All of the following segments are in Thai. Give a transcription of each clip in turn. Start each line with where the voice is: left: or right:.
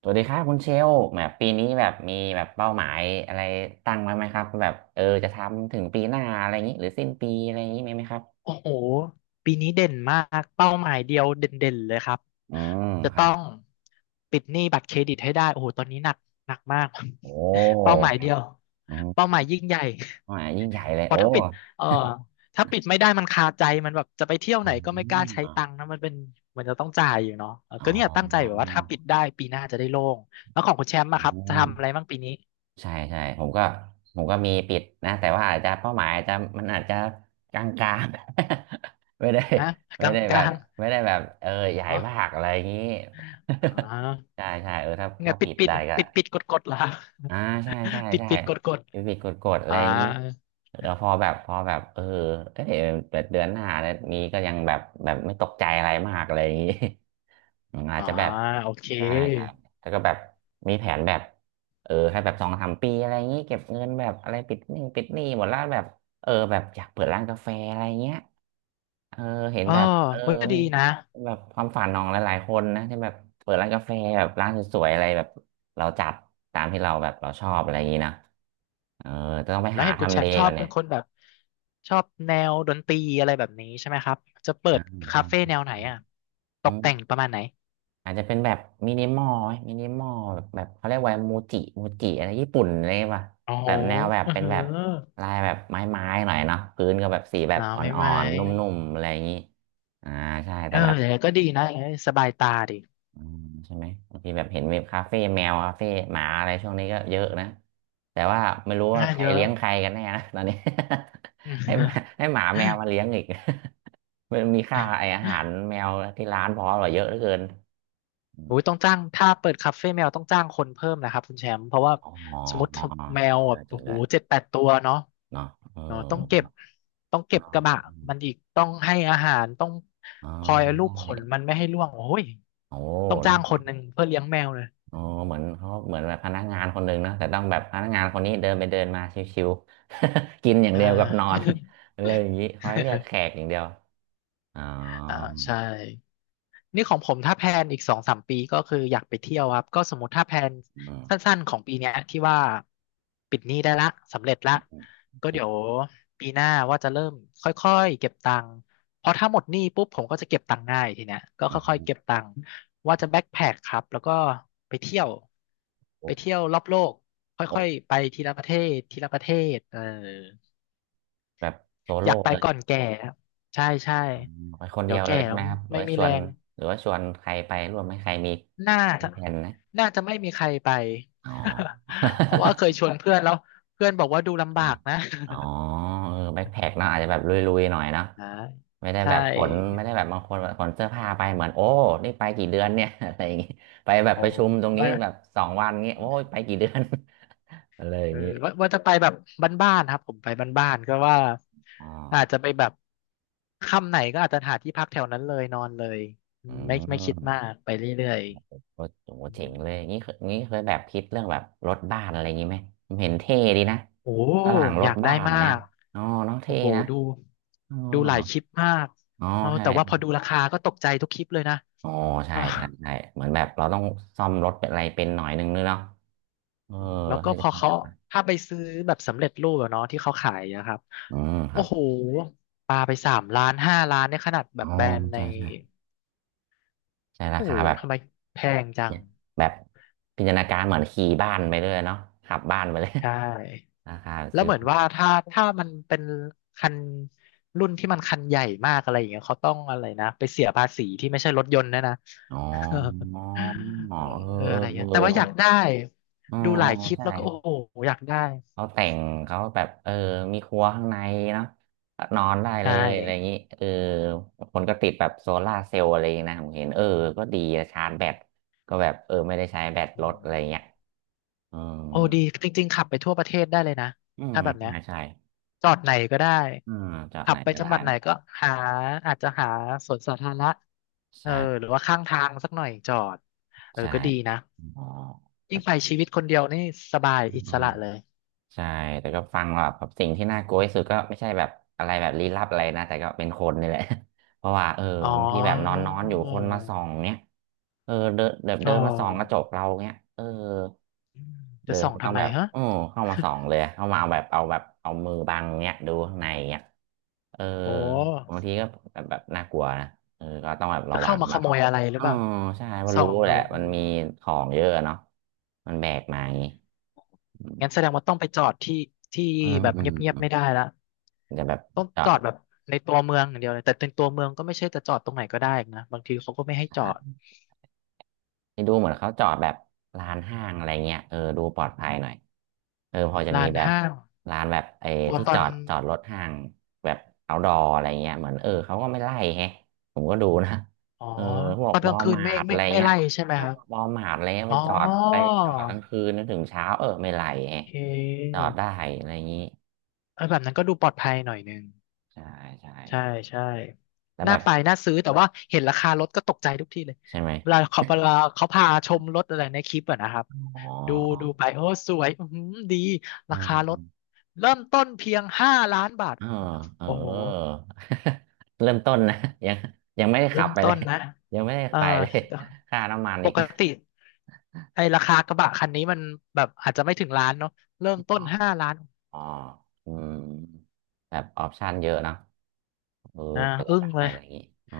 right: สวัสดีครับคุณเชลล์แบบปีนี้แบบมีแบบเป้าหมายอะไรตั้งไว้ไหมครับแบบจะทำถึงปีหน้าอะไรอย่างนี้หรือสิ้นปีอะไรอย่างนี้มีไหมครับ
left: โอ้โหปีนี้เด่นมากเป้าหมายเดียวเด่นๆเลยครับ
right: อืม
left: จะ
right: ครั
left: ต้อ
right: บ
left: งปิดหนี้บัตรเครดิตให้ได้โอ้โหตอนนี้หนักมาก
right: โอ้
left: เป้าหมาย
right: ครั
left: เดี
right: บ
left: ยว
right: อื
left: เป้า
right: ม
left: หมายยิ่งใหญ่
right: อ่ายิ่งใหญ่เลย
left: เพ
right: โอ้
left: ราะเอ่อถ้าปิดไม่ได้มันคาใจมันแบบจะไปเที่ยว
right: อื
left: ไหนก็ไม่กล้าใช้ตังค์
right: ม
left: นะมันเป็นมันจะต้องจ่ายอยู่เนาะเออ
right: อ๋อ
left: ก็เนี่ยตั้งใจแบบว่าถ้าปิดได้ปีหน้าจะได้โล่งแล้วของคุณแชมป์
right: อื
left: อะครับจะทำอะไร
right: ม
left: บ้างปีนี้
right: ใช่ใช่ผมก็มีปิดนะแต่ว่าอาจจะเป้าหมายอาจจะมันอาจจะกลางๆ ไม่ได้
left: นะกล
right: ไม่ได้แบ
left: า
right: บ
left: ง
right: ไม่ได้แบบใหญ่
left: ๆอ๋อ
right: มากอะไรอย่างนี้
left: อ๋ อ
right: ใช่ใช่เออถ้า
left: ไง
right: ถ้า
left: ปิ
right: ปิ
left: ด
right: ด
left: ปิด
right: ได้ก็
left: ปิดปิดกดกดเหรอ
right: อ่าใช่ใช่
left: ปิด
right: ใช่
left: ปิดกดกด
right: ยูบิกดกดๆอะไร
left: อ่า
right: อย่างนี้แล้วพอแบบเออเอ้ยแบบเดือนหน้าเนี่ยนี้ก็ยังแบบแบบไม่ตกใจอะไรมากอะไรอย่างนี้ อืมอาจ
left: อ่า
right: จะแบบ
left: โอเค
right: ใช่ใช่แล้วก็แบบมีแผนแบบให้แบบสองสามปีอะไรอย่างนี้เก็บเงินแบบอะไรปิดหนี้หมดแล้วแบบแบบอยากเปิดร้านกาแฟอะไรเงี้ยเออเห็น
left: เออ
right: แบบเออ
left: เฮ้ยก็
right: มั
left: ดี
right: น
left: นะ
right: แบบความฝันของหลายๆคนนะที่แบบเปิดร้านกาแฟแบบร้านสวยๆอะไรแบบเราจัดตามที่เราแบบเราชอบอะไรอย่างนี้นะเออจะต้องไป
left: แล้ว
right: หา
left: เห็นคุณ
right: ทำ
left: แช
right: เล
left: มป์ชอ
right: ก่อ
left: บ
right: น
left: เป็
right: เนี่
left: น
right: ย
left: คนแบบชอบแนวดนตรีอะไรแบบนี้ใช่ไหมครับจะเปิ
right: อ่า
left: ดคา
right: ใช่
left: เฟ่แนวไหน
right: ใช่
left: อ่ะต
right: อื
left: ก
right: ม
left: แต่งประมาณไหน
right: อาจจะเป็นแบบมินิมอลไหมมินิมอลแบบแบบเขาเรียกว่ามูจิมูจิอะไรญี่ปุ่นอะไรป่ะ
left: โอ้โห
right: แบบแนวแบบ
left: อือ
right: เป็น
left: หือ
right: แบบลายแบบไม้ๆหน่อยเนาะพื้นก็แบบสีแบบ
left: อา
right: อ
left: ไม่
right: ่
left: ไห
right: อ
left: ม
right: นๆนุ่มๆอะไรอย่างนี้อ่าใช่
left: เอ
right: แต่
left: อ
right: แบบ
left: อย่างนั้นก็ดีนะอย่างนั้นสบายตาดี
right: อืมใช่ไหมบางทีแบบเห็นเว็บคาเฟ่แมวคาเฟ่หมาอะไรช่วงนี้ก็เยอะนะแต่ว่าไม่รู้ว่า
left: งา
right: ใค
left: น
right: ร
left: เยอะ
right: เลี้ยงใครกันแน่นะตอนนี้
left: อ
right: ให้หมา
left: ื
right: ให้หมาแมวมา
left: ม
right: เลี้ยงอีก มันมีค่าไออาหารแมวที่ร้านพอหรอเยอะเหลือเกินอม
left: โอ้ยต้องจ้างถ้าเปิดคาเฟ่แมวต้องจ้างคนเพิ่มนะครับคุณแชมป์เพราะว่า
right: อ๋อ
left: สมมติ
right: จริง
left: แมวแบ
right: ด้ว
left: บ
right: ยจริ
left: โอ้
right: ง
left: โห
right: ด้วย
left: 7-8 ตัวเนาะ
right: เนาะเอ
left: เนาะต้องเก็บ
right: อ
left: ต้องเก็บ
right: อ๋อ
left: กระบะมันอีกต้องให้อาหารต้อง
right: อ๋อ
left: คอยลูบขนมั
right: ใช่
left: นไม่ให้ร่วงโอ้ย
right: โอ้
left: ต้องจ้า
right: เนาะ
left: งคนหนึ่งเพื่อเลี้ยงแมวเลย
right: อ๋อเหมือนเขาเหมือนแบบพนักงานคนหนึ่งเนอะแต่ต้องแบบพนักงานคนนี้เดินไปเดินมาชิวๆ กินอย่าง
left: อ่
right: เดียวกับนอน
left: า
right: เลยอย่างนี้คอยเรียกแขกอย่างเดียวอ๋อ
left: อ่าใช่ นี่ของผมถ้าแพลนอีก2-3 ปีก็คืออยากไปเที่ยวครับก็สมมติถ้าแพลน
right: อือม
left: สั้นๆของปีเนี้ยที่ว่าปิดหนี้ได้ละสำเร็จละ
right: โอ
left: ก็เดี๋ยว
right: เค
left: ปีหน้าว่าจะเริ่มค่อยๆเก็บตังค์เพราะถ้าหมดหนี้ปุ๊บผมก็จะเก็บตังค์ง่ายทีเนี้ยก็
right: อื
left: ค่อย
right: ม
left: ๆเก็บตังค์ว่าจะแบ็คแพคครับแล้วก็ไปเที่ยว
right: โอ
left: ไป
right: ้
left: เที่ยวรอบโลก
right: โอ
left: ค่อย
right: ้
left: ๆไปทีละประเทศทีละประเทศเออ
right: แบบโซ
left: อ
right: โล่
left: ยากไป
right: เลย
left: ก่อนแก่ครับใช่ใช่
right: อืมไปคน
left: เดี๋
right: เดี
left: ย
right: ย
left: ว
right: วเล
left: แก่
right: ยใช่
left: แล้
right: ไห
left: ว
right: มครับหรือ
left: ไม่
right: ว่า
left: มี
right: ช
left: แร
right: วน
left: ง
right: หรือว่าชวนใครไปร่วมไหมใครมี
left: น่า
right: มี
left: จะ
right: แผนนะ
left: น่าจะไม่มีใครไป
right: อ๋อ
left: เพราะว่าเค ยชวนเพื่อนแล้วเพื่อนบอกว่าดูลำ
right: อ่ะ
left: บากนะ
right: อ๋อแบ็คแพ็คเนาะอาจจะแบบลุยๆหน่อยเนาะ
left: อ่
right: ไม่ได้
left: ใช่
right: แบบขนไม่ได้แบบบางคนแบบขนเสื้อผ้าไปเหมือนโอ้นี่ไปกี่เดือนเนี่ย อะไรอย่างงี้ไปแบบ
left: โอ๋
right: ประชุมตรงนี้
left: ไม่
right: แบบสองวันเงี้ยโอ้ยไปกี่เดือน อะไรอ
left: เอ
right: ย่า
left: อ
right: งงี้
left: ว่าจะไปแบบบ้านๆครับผมไปบ้านๆก็ว่า
right: อ๋อ
left: อาจจะไปแบบค่ำไหนก็อาจจะหาที่พักแถวนั้นเลยนอนเลยอื
right: อื
left: มไม่คิดมา
right: ม
left: กไปเรื่อย
right: โอ้โห
left: ๆอื
right: เจ๋
left: ม
right: งเลยงี้เคยงี้เคยแบบคิดเรื่องแบบรถบ้านอะไรอย่างงี้ไหมผมเห็นเท่ดีนะ
left: โอ้
right: ฝรั่งร
left: อ
right: ถ
left: ยากได้
right: บ้าน
left: มา
right: เนี่ย
left: ก
right: อ๋อเน้อง
left: โอ้
right: เท่
left: โห
right: นะ
left: ดู
right: อ๋อ
left: ดูหลายคลิปมาก
right: อ๋อ
left: เอาแต่ว่าพอ
right: ใช่
left: ดูราคาก็ตกใจทุกคลิปเลยนะ
right: อ๋อ ใช่
left: อ่า
right: ใช่ใช่เหมือนแบบเราต้องซ่อมรถเป็นอะไรเป็นหน่อยนึงเนาะ เออ
left: แล้วก็
right: ถ้า
left: พ
right: จะ
left: อ
right: ต้อง
left: เขา
right: จับมา
left: ถ้าไปซื้อแบบสำเร็จรูปอะเนาะที่เขาขายนะครับ
right: อืมค
left: โอ้
right: รับ
left: โหปลาไป3 ล้านห้าล้านเนี่ยขนาดแบ
right: อ๋
left: บ
right: อ
left: แบรนด์ใน
right: ใช่ใช่ใช่รา
left: โอ้โห
right: คาแบบ
left: ทำไมแพงจั
right: เนี่
left: ง
right: ยแบบพิจารณาการเหมือนขี่บ้านไปเลยเนาะขับบ้านไปเลย
left: ใช่
right: ราคา
left: แล้ว
right: ซื้อ
left: เหมือน
right: บ้าน
left: ว่าถ้ามันเป็นคันรุ่นที่มันคันใหญ่มากอะไรอย่างเงี้ยเขาต้องอะไรนะไปเสียภาษีที่ไม่ใช่รถยนต์นะนะ
right: อ๋อ อ๋อ
left: เออ
right: เออ
left: อะไร
right: เออ
left: เงี้ย
right: เออ
left: แต่ว่าอ
right: เนาะ
left: ยากได้
right: อ๋อ
left: ดูห
right: อ๋อ
left: ลายคลิป
right: ใช่
left: แล้วก็โอ้โหอยากได้
right: เขาแต่งเขาแบบมีครัวข้างในเนาะนอนได้เล
left: ใช่
right: ยอะไรอย่างนี้เออคนก็ติดแบบโซลาร์เซลล์อะไรอย่างงี้นะผมเห็นเออก็ดีนะชาร์จแบตก็แบบไม่ได้ใช้แบต
left: อื
right: รถอะไรอย่างเงี้
left: ม
right: ยอืม
left: โอ้ดีจริงๆขับไปทั่วประเทศได้เลยนะ
right: อืม
left: ถ้าแบบเนี้ย
right: ใช่ใช่
left: จอดไหนก็ได้
right: อืมจาก
left: ขั
right: ไหน
left: บไป
right: ก็
left: จัง
right: ได้
left: หวัดไหน
right: นะ
left: ก็หาอาจจะหาสวนสาธารณะเออหรื
right: ใช่
left: อว่าข้างทางสักหน่อยจอดเออ
right: ใช่
left: ก็ดีนะ
right: อ๋อแต่
left: ยิ่งไปชีวิตคนเดียวนี่สบาย
right: อื
left: อิส
right: ม
left: ระเลย
right: ใช่แต่ก็ฟังแบบแบบสิ่งที่น่ากลัวที่สุดก็ไม่ใช่แบบอะไรแบบลี้ลับอะไรนะแต่ก็เป็นคนนี่แหละ เพราะว่า
left: อ๋อ
right: บางทีแบบนอนนอนอยู่คนมาส่องเนี้ยเออเดินเดิน
left: อ๋
right: เดิ
left: อ
right: นมาส่องกระจกเราเนี้ยเออ
left: อืมจะ
right: เดิน
left: ส่อง
right: เขาต้
left: ทำ
right: อง
left: ไม
right: แบบ
left: ฮะ
right: โอ้เข้ามาส่อง เลยเข้ามาเอามือบังเนี้ยดูข้างในเนี้ยเออ
left: โอ
right: บา
left: ้
right: งทีก็แบบแบบน่ากลัวนะเออก็ต้องแบบ
left: จะ
right: ระวั
left: เข้า
right: ง
left: มาข
right: นะ
left: โมยอะไรหรือ
right: อ๋อ
left: เปล่า
right: ใช่เพราะ
left: ส่อ
right: รู้
left: ง
right: แห
left: ดู
right: ละ
left: อื
right: มัน
left: ม
right: มีของเยอะเนาะมันแบกมาอย่างงี้
left: งั้นแสดงว่าต้องไปจอดที่ที่
right: อืม
left: แบบ
right: อื
left: เงียบๆไม่
right: ม
left: ได้ละ
right: จะแบบ
left: ต้อง
right: จอ
left: จอด
right: ด
left: แบบในตัวเมืองอย่างเดียวเลยแต่ในตัวเมืองก็ไม่ใช่จะจอดตรงไหนก็ได้อีกนะบางทีเขาก็ไม่ให้จอ
right: อ่
left: ด
right: านี่ดูเหมือนเขาจอดแบบลานห้างอะไรเงี้ยเออดูปลอดภัยหน่อยเออพอจะมี
left: ลาน
right: แบบ
left: ห้าง
right: ลานแบบไอ้
left: กลัว
right: ที่
left: ตอ
right: จอ
left: น
right: ดรถห้างแบบเอาดออะไรเงี้ยเหมือนเออเขาก็ไม่ไล่แฮะผมก็ดูนะ
left: อ๋อ
right: เออพว
left: ต
right: ก
left: อน
right: ว
left: ก
right: อ
left: ลาง
right: ล
left: คืน
right: มา
left: ไม่
right: ร์ทอะ
left: ไม่
right: ไร
left: ไม่
right: เงี้ย
left: ไล่ใช่ไหมครับ
right: วอลมาร์ทอะไรเงี้ย
left: อ๋อ
right: ไปจอดไปจอดกลางคืนจนถึงเช้าเออไม่ไล่
left: โอ
right: แฮะ
left: เค
right: จอดได้อะไรอย่างงี้
left: เออแบบนั้นก็ดูปลอดภัยหน่อยนึง
right: ใช่ใช่
left: ใช่ใช่
right: แล้วแบ
left: น่า
right: บ
left: ไปน่าซื้อแต่ว่าเห็นราคารถก็ตกใจทุกทีเลย
right: ใช่ไหม
left: เวลาเขาพาชมรถอะไรในคลิปอะนะครับ
right: อ๋
left: ดูดู
right: อ
left: ไปโอ้สวยอือหือดี
right: อ๋
left: รา
right: อ
left: คารถเริ่มต้นเพียง5 ล้านบาท
right: อ๋อเออ
left: โอ้โห
right: เริ่มต้นนะยังยังไม่ได้
left: เริ่
right: ขับ
left: ม
right: ไปเล
left: ต้
right: ย
left: นนะ
right: ยังไม่ได้
left: เออ
right: ไปเลย
left: ก็
right: ค่าน้ำมัน
left: ป
right: อีก
left: กติไอ้ราคากระบะคันนี้มันแบบอาจจะไม่ถึงล้านเนาะเริ่ ม
right: อ๋
left: ต้
right: อ
left: นห้าล้าน
right: อ๋ออืมแบบออปชันเยอะเนอะเออ
left: อ่า
right: ก็จะ
left: อึ้ง
right: ได้
left: เลย
right: อะไรอย่างงี้อ๋อ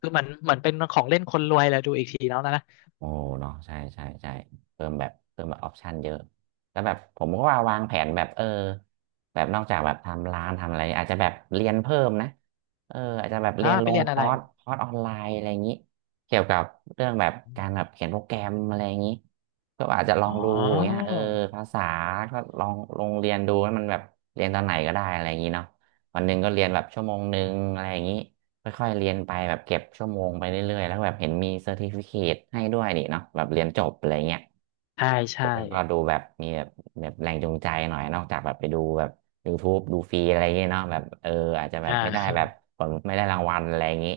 left: คือเหมือนเป็นของเล่นคนรวยเลยดูอีกทีแล้วนะนะ
right: โอ้เนาะใช่ใช่ใช่เพิ่มแบบออปชันเยอะแล้วแบบผมก็ว่าวางแผนแบบเออแบบนอกจากแบบทำร้านทำอะไรอาจจะแบบเรียนเพิ่มนะเอออาจจะแบบ
left: อ่า
right: เรียนล
left: ไป
right: ง
left: เรียน
right: ค
left: อะ
right: อ
left: ไร
right: ร์สคอร์สออนไลน์อะไรอย่างนี้เกี่ยวกับเรื่องแบบการแบบเขียนโปรแกรมอะไรอย่างนี้ก็อาจจะลอ
left: อ๋อ
right: งดูอย่างเงี้ยเออภาษาก็ลองลงเรียนดูให้มันแบบเรียนตอนไหนก็ได้อะไรอย่างนี้เนาะวันหนึ่งก็เรียนแบบชั่วโมงหนึ่งอะไรอย่างนี้ ค่อยๆเรียนไปแบบเก็บชั่วโมงไปเรื่อยๆแล้วแบบเห็นมีเซอร์ติฟิเคตให้ด้วยนี่เนาะแบบเรียนจบอะไรเงี้ย
left: ใช่ใช่
right: มันก็ดูแบบมีแบบแบบแรงจูงใจหน่อยนอกจากแบบไปดูแบบ YouTube ดูฟรีอะไรเงี้ยเนาะแบบเอออาจจะแบ
left: อ่า
right: บไม่ ได้แบบ
left: ใช่
right: ผลไม่ได้รางวัลอะไรอย่างงี้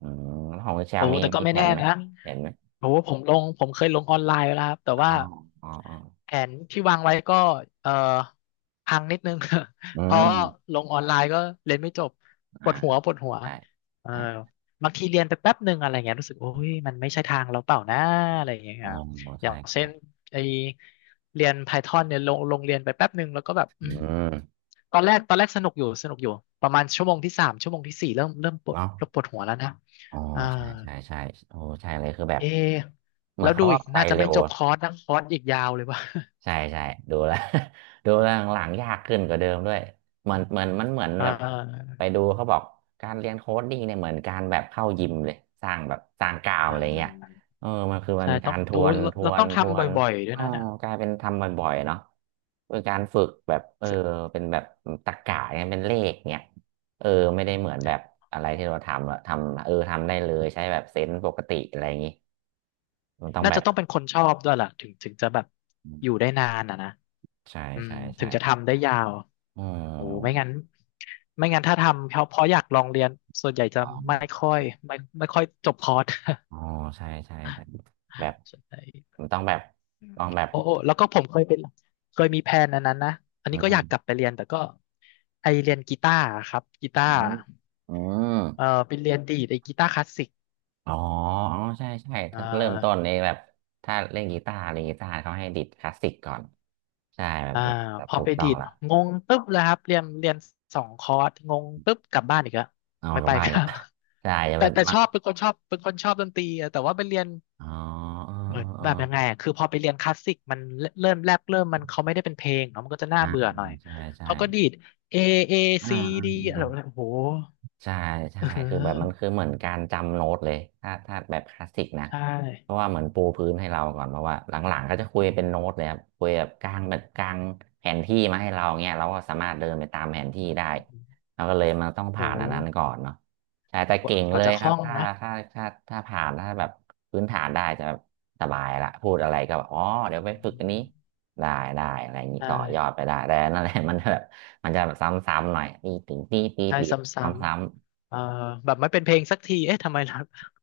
right: อืมแล้วของคุณเช
left: โอ้
right: ลมี
left: แต่ก็
right: มี
left: ไม่
right: แผ
left: แน่
right: นไหม
left: นะ
right: เห็นไหม
left: โอ้ผมเคยลงออนไลน์ไปแล้วครับแต่
right: อ๋อ
left: ว่า
right: อ๋ออ๋อ
left: แผนที่วางไว้ก็เอ่อพังนิดนึง
right: อื
left: เพราะ
right: ม
left: ลงออนไลน์ก็เรียนไม่จบป
right: อ่า
left: วดหัวปวดหัว
right: ใช่
left: เออ
right: ใช่
left: บางทีเรียนไปแป๊บหนึ่งอะไรเงี้ยรู้สึกโอ้ยมันไม่ใช่ทางเราเปล่านะอะไรอย่างเงี้ย
right: อ๋อ
left: ครับอ
right: ใช่
left: ย่างเช่
right: ใช่
left: นไอเรียน Python เนี่ยลงเรียนไปแป๊บหนึ่งแล้วก็แบบ
right: อืม
left: ตอนแรกสนุกอยู่ประมาณชั่วโมงที่สามชั่วโมงที่สี่เริ่มปวด
right: เนาะ
left: เริ่มปวดหัวแล้วนะ
right: อ๋อ
left: เออ
right: ใช่ใช่ใช่โอ้ใช่เลยคือแบบ
left: เอะ
right: เหมือ
left: แล้
right: น
left: วดู
right: เขาก็
left: อีก
right: ไป
left: น่าจะ
right: เร็
left: ไม่
right: ว
left: จบคอร์สนะคอร์สอีกยาวเลยว่ะ
right: ใช่ใช่ดูแล้ว ดูแล้วหลังๆยากขึ้นกว่าเดิมด้วยเหมือนมันเหมือน
left: อ่
right: แบบ
left: า
right: ไปดูเขาบอกการเรียนโค้ดดิ้งเนี่ยเหมือนการแบบเข้ายิมเลยสร้างแบบสร้างกล้าม
left: อ่
right: อะไรเงี้ย
left: า
right: เออมันคือมั
left: ใช่
right: น
left: ต้
right: กา
left: อง
right: ร
left: โอ้เราต้อง
right: ทว
left: ทำบ
right: น
left: ่อยๆด้วย
right: อ๋อ
left: นะเนี่ย
right: กลายเป็นทำบ่อยๆเนาะเป็นการฝึกแบบเออเป็นแบบตรรกะเนี่ยเป็นเลขเนี่ยเออไม่ได้เหมือนแบบอะไรที่เราทำอะทำเออทำได้เลยใช้แบบเซนส์ปกติอะไรอย่างงี้มันต้อง
left: น่า
right: แบ
left: จะ
right: บ
left: ต้องเป็นคนชอบด้วยล่ะถึงจะแบบอยู่ได้นานอ่ะนะ
right: ใช่
left: อืม
right: ใช่
left: ถึ
right: ใช่
left: งจะทำได้ยาว
right: อื
left: โอ้ไม่งั้
right: ม
left: นไม่งั้นถ้าทำเพราะอยากลองเรียนส่วนใหญ่จะ
right: อ๋อ
left: ไม่ค่อยไม่ค่อยจบคอร์ส
right: อ๋อใช่ใช่ใช่แบบ
left: ใช่
right: มันต้องแบบ
left: อืม
right: ต้องแบบ
left: โอ้แล้วก็ผมเคยเป็นเคยมีแพลนอันนั้นนะอัน
right: อื
left: นี้ก็อยาก
right: ม
left: กลับไปเรียนแต่ก็ไอเรียนกีตาร์ครับกีตา
right: อื
left: ร์
right: มอืม
left: เออไปเรียนดีดไอกีตาร์คลาสสิก
right: อ๋ออ๋อใช่ใช่
left: อ่
right: ถ้าเริ่มต้น
left: า
right: นี่แบบถ้าเล่นกีตาร์เขาให้ดิดคลาสสิกก่อนใช่
left: อ่า
right: แบบ
left: พอ
right: ถู
left: ไป
right: กต้อ
left: ดี
right: ง
left: ด
right: ละ
left: งงตึ๊บเลยครับเรียนสองคอร์สงงตึ๊บกลับบ้านอีกแล้ว
right: เอา
left: ไม่
right: กลั
left: ไป
right: บบ้าน
left: ค
right: อีก
left: รั
right: ละ
left: บ
right: ใช่จะ เป็น
left: แต่
right: มั
left: ช
right: ด
left: อบเป็นคนชอบดนตรีอะแต่ว่าไปเรียน
right: อ๋อเออ
left: เหมือน
right: เอ
left: แบบยังไง
right: อ
left: อะคือพอไปเรียนคลาสสิกมันเริ่มมันเขาไม่ได้เป็นเพลงเนาะมันก็จะน่า
right: เอออ่า
left: เบื่อหน่อย
right: ใช่ใช่
left: เขาก็ดีด A A
right: อ่า
left: C
right: อ
left: D อะไรแบบ
right: ่า
left: โอ้โห
right: ใช่
left: เ
right: ใช่คือแบบมัน
left: ออ
right: คือเหมือนการจำโน้ตเลยถ้าแบบคลาสสิกนะ
left: ใช่
right: เพราะว่าเหมือนปูพื้นให้เราก่อนเพราะว่าหลังๆก็จะคุยเป็นโน้ตเลยครับคุยแบบกลางแผนที่มาให้เราเงี้ยเราก็สามารถเดินไปตามแผนที่ได้เราก็เลยมันต้อง
left: โอ้
right: ผ่าน
left: โห
right: อันนั้นก่อนเนาะใช่แต่เก่ง
left: ก
right: เล
left: ว่า
right: ย
left: จะค
right: ค
left: ล่
right: รั
left: อ
right: บ
left: ง
right: ถ้า
left: นะ
right: ถ้าถ้าถ้าผ่านถ้าแบบพื้นฐานได้จะแบบสบายละพูดอะไรก็แบบอ๋อ
left: อื
right: เดี๋ยวไปฝึกอันนี้
left: ม
right: ได้ได้อะไรอย่างนี้
left: ใช่
right: ต่อยอดไปได้แต่นั่นแหละ มันแบบ มันจะแบบซ้ำๆหน่อยตีถึง
left: ใช่
right: ตี
left: ซ
right: ซ
left: ้
right: ้ำ
left: ำๆแบบไม่เป็นเพลงสักทีเอ๊ะ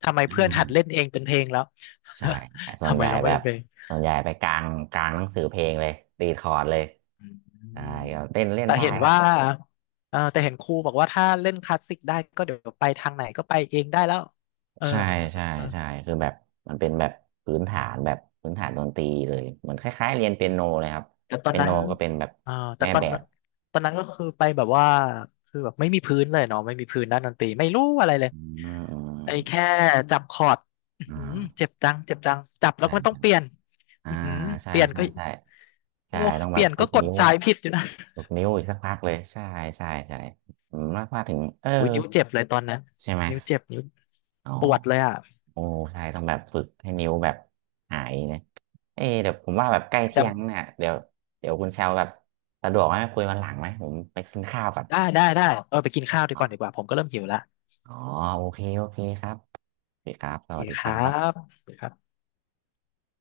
left: ทำไม
right: ๆอ่
left: เพื่อนหัดเล่น
right: า
left: เองเป็นเพลงแล้ว
right: ๆใช่ ส่วน
left: ทำ
right: ให
left: ไม
right: ญ่
left: เราไม่
right: แบ
left: เป็
right: บ
left: นเพลง
right: ส่วนใหญ่ไปกลางหนังสือเพลงเลยตีคอร์ดเลย
left: อื
right: ได้
left: ม
right: ก็เต้นเล่น
left: แต่
right: ได้
left: เห็น
right: ครับ
left: ว่าเออแต่เห็นครูบอกว่าถ้าเล่นคลาสสิกได้ก็เดี๋ยวไปทางไหนก็ไปเองได้แล้วเออ
right: ใช่ใช่ใช่คือแบบมันเป็นแบบพื้นฐานแบบพื้นฐานดนตรีเลยเหมือนคล้ายๆเรียนเปียโนเลยครับ
left: แต่ตอน
right: เปีย
left: นั้
right: โน
left: น
right: ก็เป็นแบบ
left: เออแต่
right: แม่แบบ
left: ตอนนั้นก็คือไปแบบว่าคือแบบไม่มีพื้นเลยเนาะไม่มีพื้นด้านดนตรีไม่รู้อะไรเลย
right: อืมอืม
left: ไอ้แค่จับคอร์ดอื้อหือ
right: อ่า
left: เจ็บจังจับแล้ว
right: ใช่
left: ก็มันต้อ
right: ใช่
left: งเปลี่ยน
right: อ่า
left: อือหือ
right: ใช่
left: เปลี่ยน
right: ใช่
left: ก็
right: ใช่ใช่
left: โอ้
right: ต้อง
left: เป
right: แบบ
left: ลี่ยน
right: ฝึ
left: ก็
right: ก
left: กด
right: นิ้ว
left: สายผิดอยู่นะ
right: หกนิ้วอีกสักพักเลยใช่ใช่ใช่ผมว่าถึงเออ
left: โอ้ยนิ้วเจ็บเลยตอนนั้น
right: ใช่ไหม
left: นิ้ว
right: อ๋อ
left: ปวดเลยอ่ะ
right: โอ้ใช่ต้องแบบฝึกให้นิ้วแบบหายนะเออเดี๋ยวผมว่าแบบใกล้
left: จำ
right: เที่ยงเนี่ยเดี๋ยวเดี๋ยวคุณเชาวแบบสะดวกไหมคุยวันหลังไหมผมไปกินข้าวก่อน
left: ได้เออไปกินข้าว
right: อ๋อ
left: ดีกว่าผมก็เริ่มหิวละ
right: อ๋อโอเคโอเคครับสวัสดีครับ
left: โอ
right: ส
left: เค
right: วัสดี
left: ค
right: ค
left: รั
right: รับ
left: บ